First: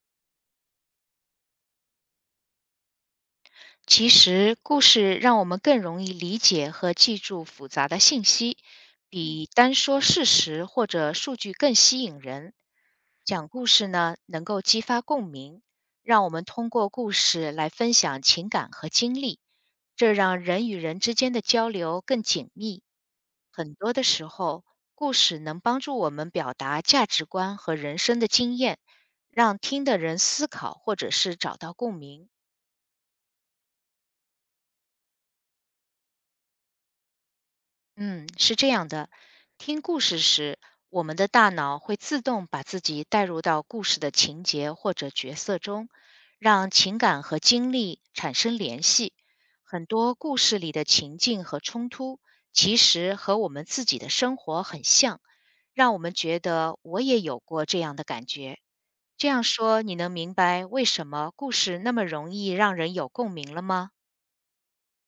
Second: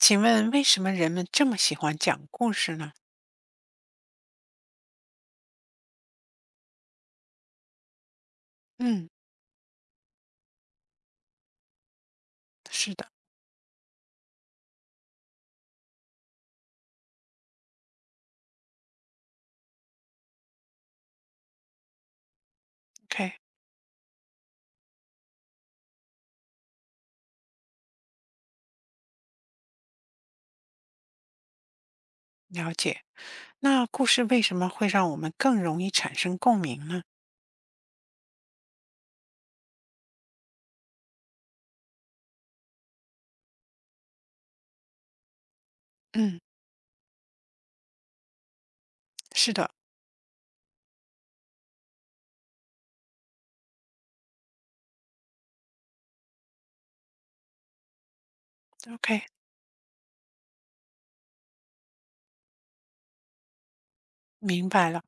请问为什么人们这么喜欢讲故事呢？其实，故事让我们更容易理解和记住复杂的信息，嗯，比单说事实或者数据更吸引人。是的讲故事呢，能够激发共鸣，让我们通过故事来分享情感和经历，这让人与人之间的交流更紧密。，OK，很多的时候，故事能帮助我们表达价值观和人生的经验，让听的人思考或者是找到共鸣。了解。那故事为什么会让我们更容易产生共鸣呢？嗯，是这样的，听故事时，我们的大脑会自动把自己带入到故事的情节或者角色中，嗯，让情感和经历产生联系。是的很多故事里的情境和冲突，其实和我们自己的生活很像，让我们觉得我也有过这样的感觉。，OK，这样说，你能明白为什么故事那么容易让人有共鸣了吗？明白了。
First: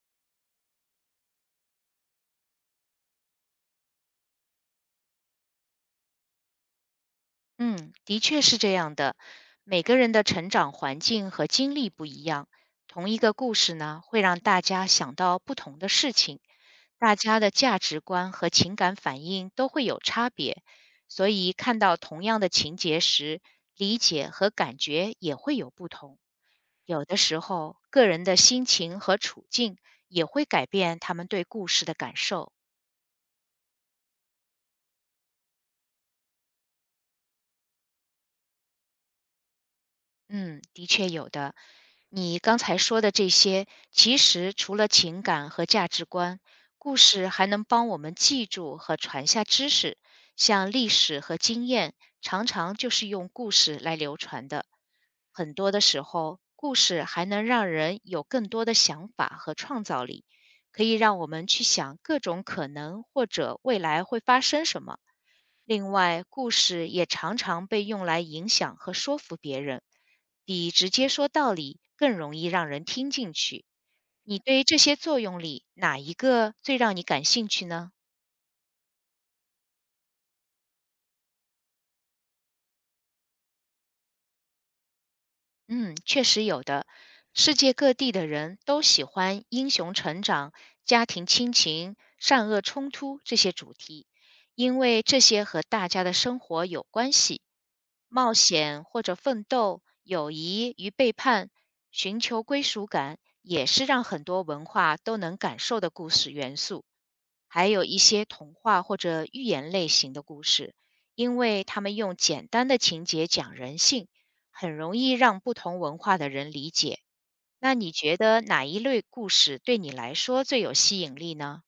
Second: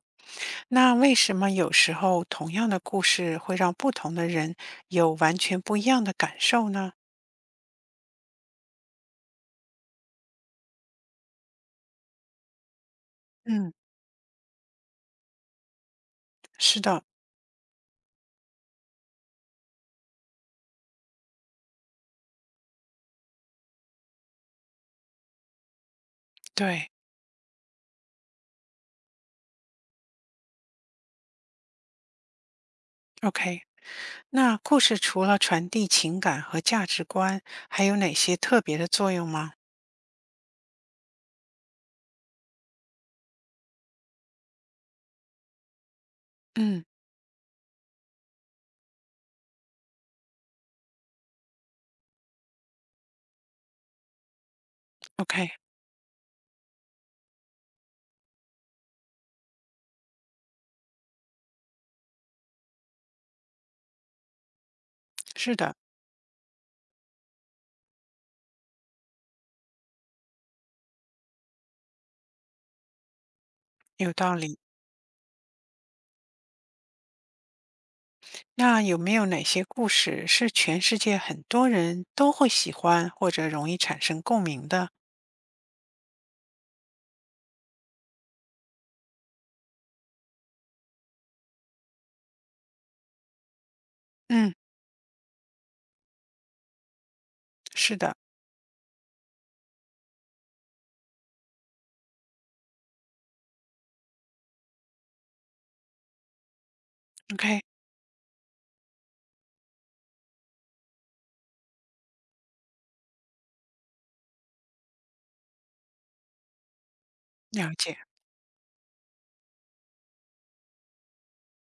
那为什么有时候同样的故事会让不同的人有完全不一样的感受呢？嗯，的确是这样的。每个人的成长环境和经历不一样，同一个故嗯，事呢，会让大家想到不同的事情，是的，大家的价值观和情感反应都会有差别，所以看到同样的情节时，理解和感觉也会有不同。对有的时候，个人的心情和处境也会改变他们对故事的感受。，OK。那故事除了传递情感和价值观，还有哪些特别的作用吗？嗯，的确有的。你刚才说的这些，其实除了情感和价值观，嗯故事还能帮我们记住和传下知识，像历史和经验，常常就是用故事来流传的。，OK，很多的时候，故事还能让人有更多的想法和创造力，可以让我们去想各种可能或者未来会发生什么。是的，另外，故事也常常被用来影响和说服别人，比直接说道理更容易让人听进去。有道你理。对这些作用里哪一个最让你感兴趣呢？那有没有哪些故事是全世界很多人都会喜欢或者容易产生共鸣的？嗯，确实有的。世界各地的人都喜欢英雄成长、家庭亲情、善恶冲突这些主题，嗯，因为这些和大家的生活有关系。是的冒险或者奋斗、友谊与背叛、寻求归属感，也是让很多文化都能感受的故事元素。，OK，还有一些童话或者寓言类型的故事，因为他们用简单的情节讲人性，很容易让不同文化的人理解。了那你解。觉得哪一类故事对你来说最有吸引力呢？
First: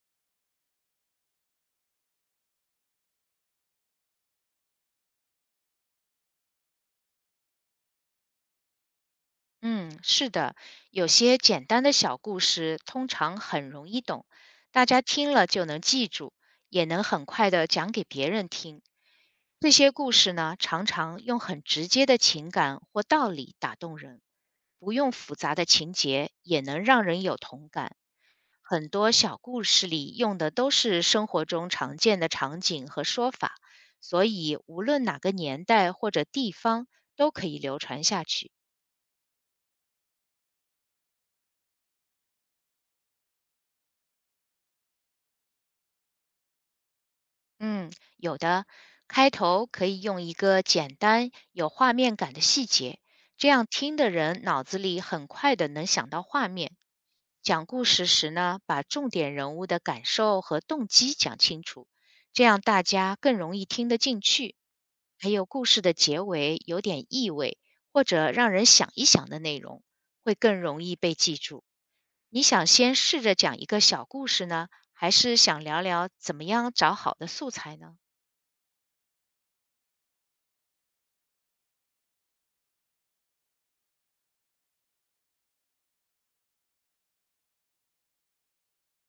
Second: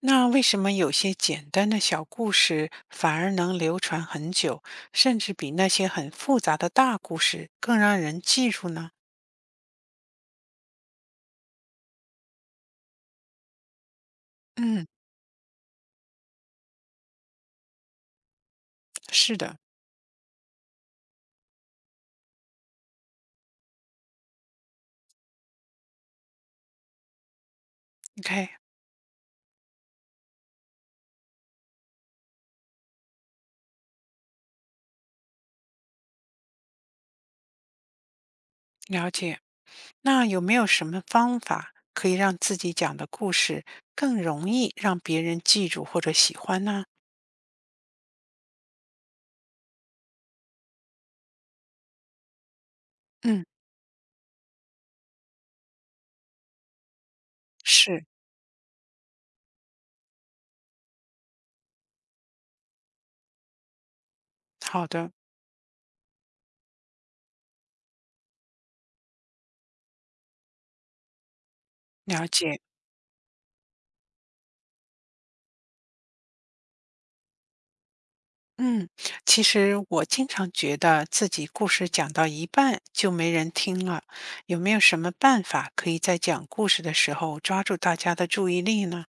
那为什么有些简单的小故事反而能流传很久，甚至比那些很复杂的大故事更让人记住呢？嗯，是的，有些简单的小故事通常很容易懂，大嗯，家听了就能记住，也能很快的讲给别人听。是的这些故事呢，常常用很直接的情感或道理打动人，不用复杂的情节也能让人有同感。，OK，很多小故事里用的都是生活中常见的场景和说法，所以无论哪个年代或者地方都可以流传下去。了解。那有没有什么方法可以让自己讲的故事更容易让别人记住或者喜欢呢？嗯，有的。开头可以用一个简单、有画面感的细节，嗯，这样听的人脑子里很快的能想到画面。讲故是，事时呢，把重点人物的感受和动机讲清楚，这样大家更容易听得进去。好的。还有故事的结尾有点意味，或者让人想一想的内容，会更容易被记住。了你解。想先试着讲一个小故事呢，还是想聊聊怎么样找好的素材呢？嗯，其实我经常觉得自己故事讲到一半就没人听了，有没有什么办法可以在讲故事的时候抓住大家的注意力呢？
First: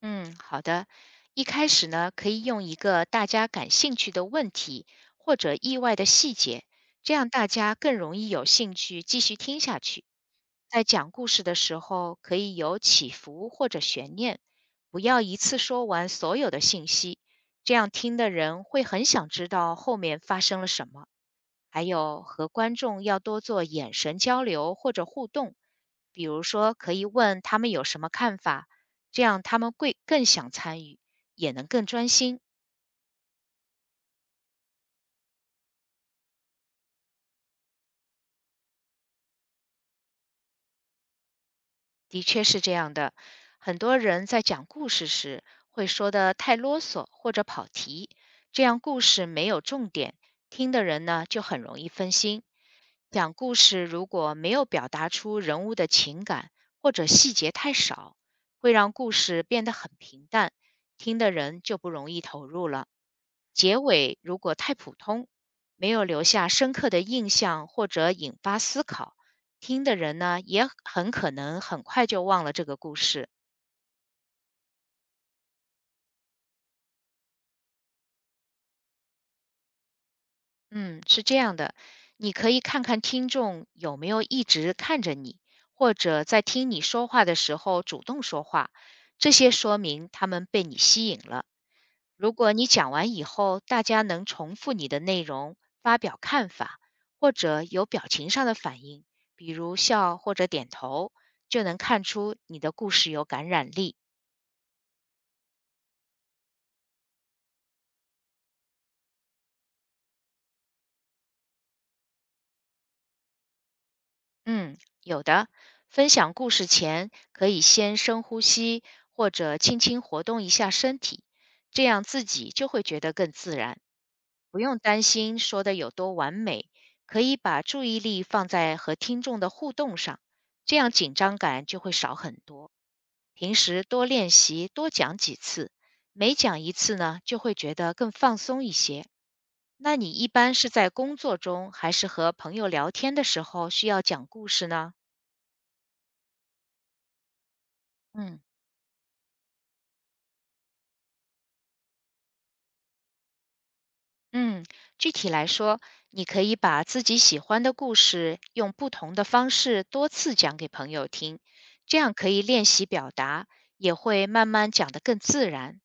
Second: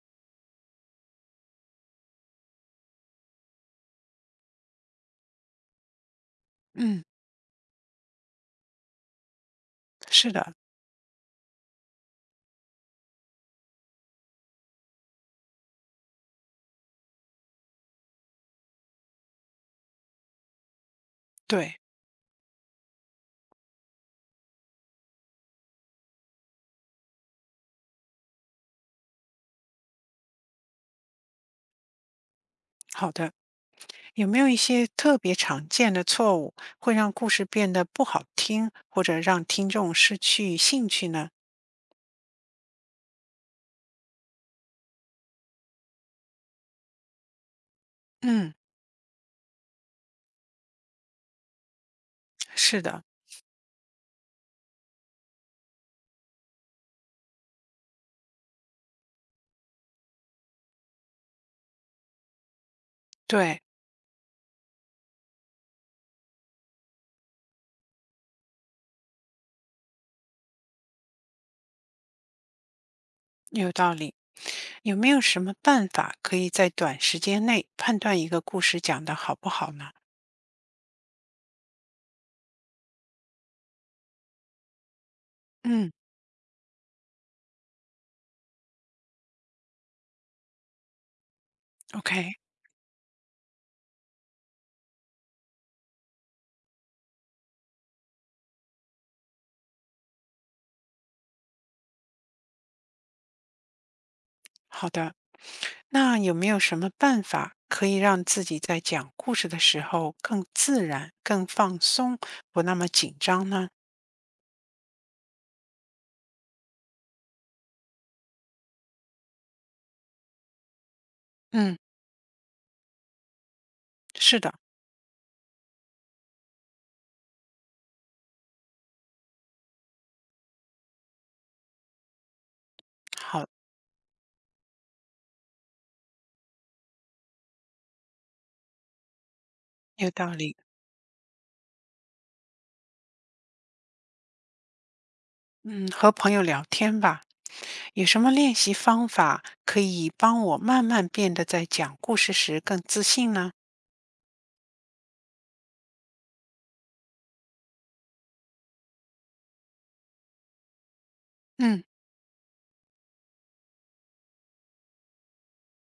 嗯，好的。一开始呢，可以用一个大家感兴趣的问题或者意外的细节，嗯，这样大家更容易有兴趣继续听下去。是的，在讲故事的时候，可以有起伏或者悬念，不要一次说完所有的信息，这样听的人会很想知道后面发生了什么。对，还有和观众要多做眼神交流或者互动，比如说可以问他们有什么看法，这样他们会更想参与，也能更专心。好的。有没有一些特别常见的错误会让故事变得不好听，或者让听众失去兴趣呢？的确是这样的，很多人在讲故事时会说的太啰嗦或者跑题，嗯，这样故事没有重点，听的人呢就很容易分心。是的，讲故事如果没有表达出人物的情感，或者细节太少，会让故事变得很平淡，听的人就不容易投入了。对，结尾如果太普通，没有留下深刻的印象或者引发思考，听的人呢也很可能很快就忘了这个故事。有道理。有没有什么办法可以在短时间内判断一个故事讲得好不好呢？嗯，是这样的，你可以看看听众有没有一直看着你，嗯。或者在听你说话的时候主动说话，这些说明他们被你吸引了。如 OK，果你讲完以后，大家能重复你的内容，发表看法，或者有表情上的反应，比如笑或者点头，就能看出你的故事有感染力。好的。那有没有什么办法可以让自己在讲故事的时候更自然、更放松，不那么紧张呢？嗯，有的。分享故事前，可以先深呼吸，或者轻轻活动一下身体，嗯，这样自己就会觉得更自然。是的，不用担心说的有多完美，可以把注意力放在和听众的互动上，这样紧张感就会少很多。好，平时多练习，多讲几次，每讲一次呢，就会觉得更放松一些。那有你一道般理。是在工作中，还是和朋友聊天的时候需要讲故事呢？嗯，和朋友聊天吧，有什么嗯。练习方法可以帮我慢慢变得在讲故事时更自信呢？嗯，具体来说，你可以把自己喜欢的故事用不同的方式多次讲给朋友听，嗯这样可以练习表达，也会慢慢讲得更自然。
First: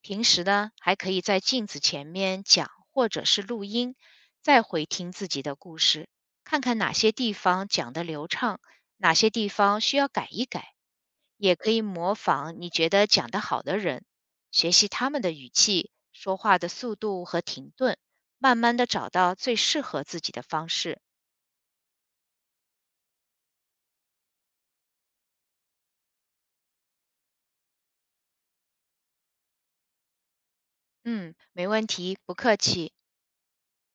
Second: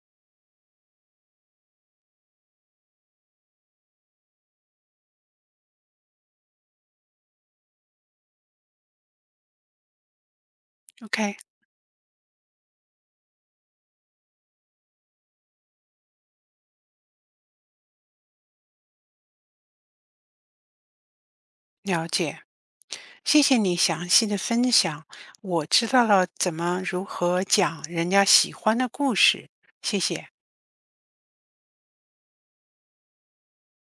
平时呢，还可以在镜子前面讲，或者是录音，再回听自己的故事，看看哪些地方讲得流畅。哪些地方需要改一改，，OK，也可以模仿你觉得讲得好的人，学习他们的语气、说话的速度和停顿，慢慢的找到最适合自己的方式。了解，谢谢你详细的分享，我知道了怎么如何讲人家喜欢的故事，谢谢。嗯，没问题，不客气。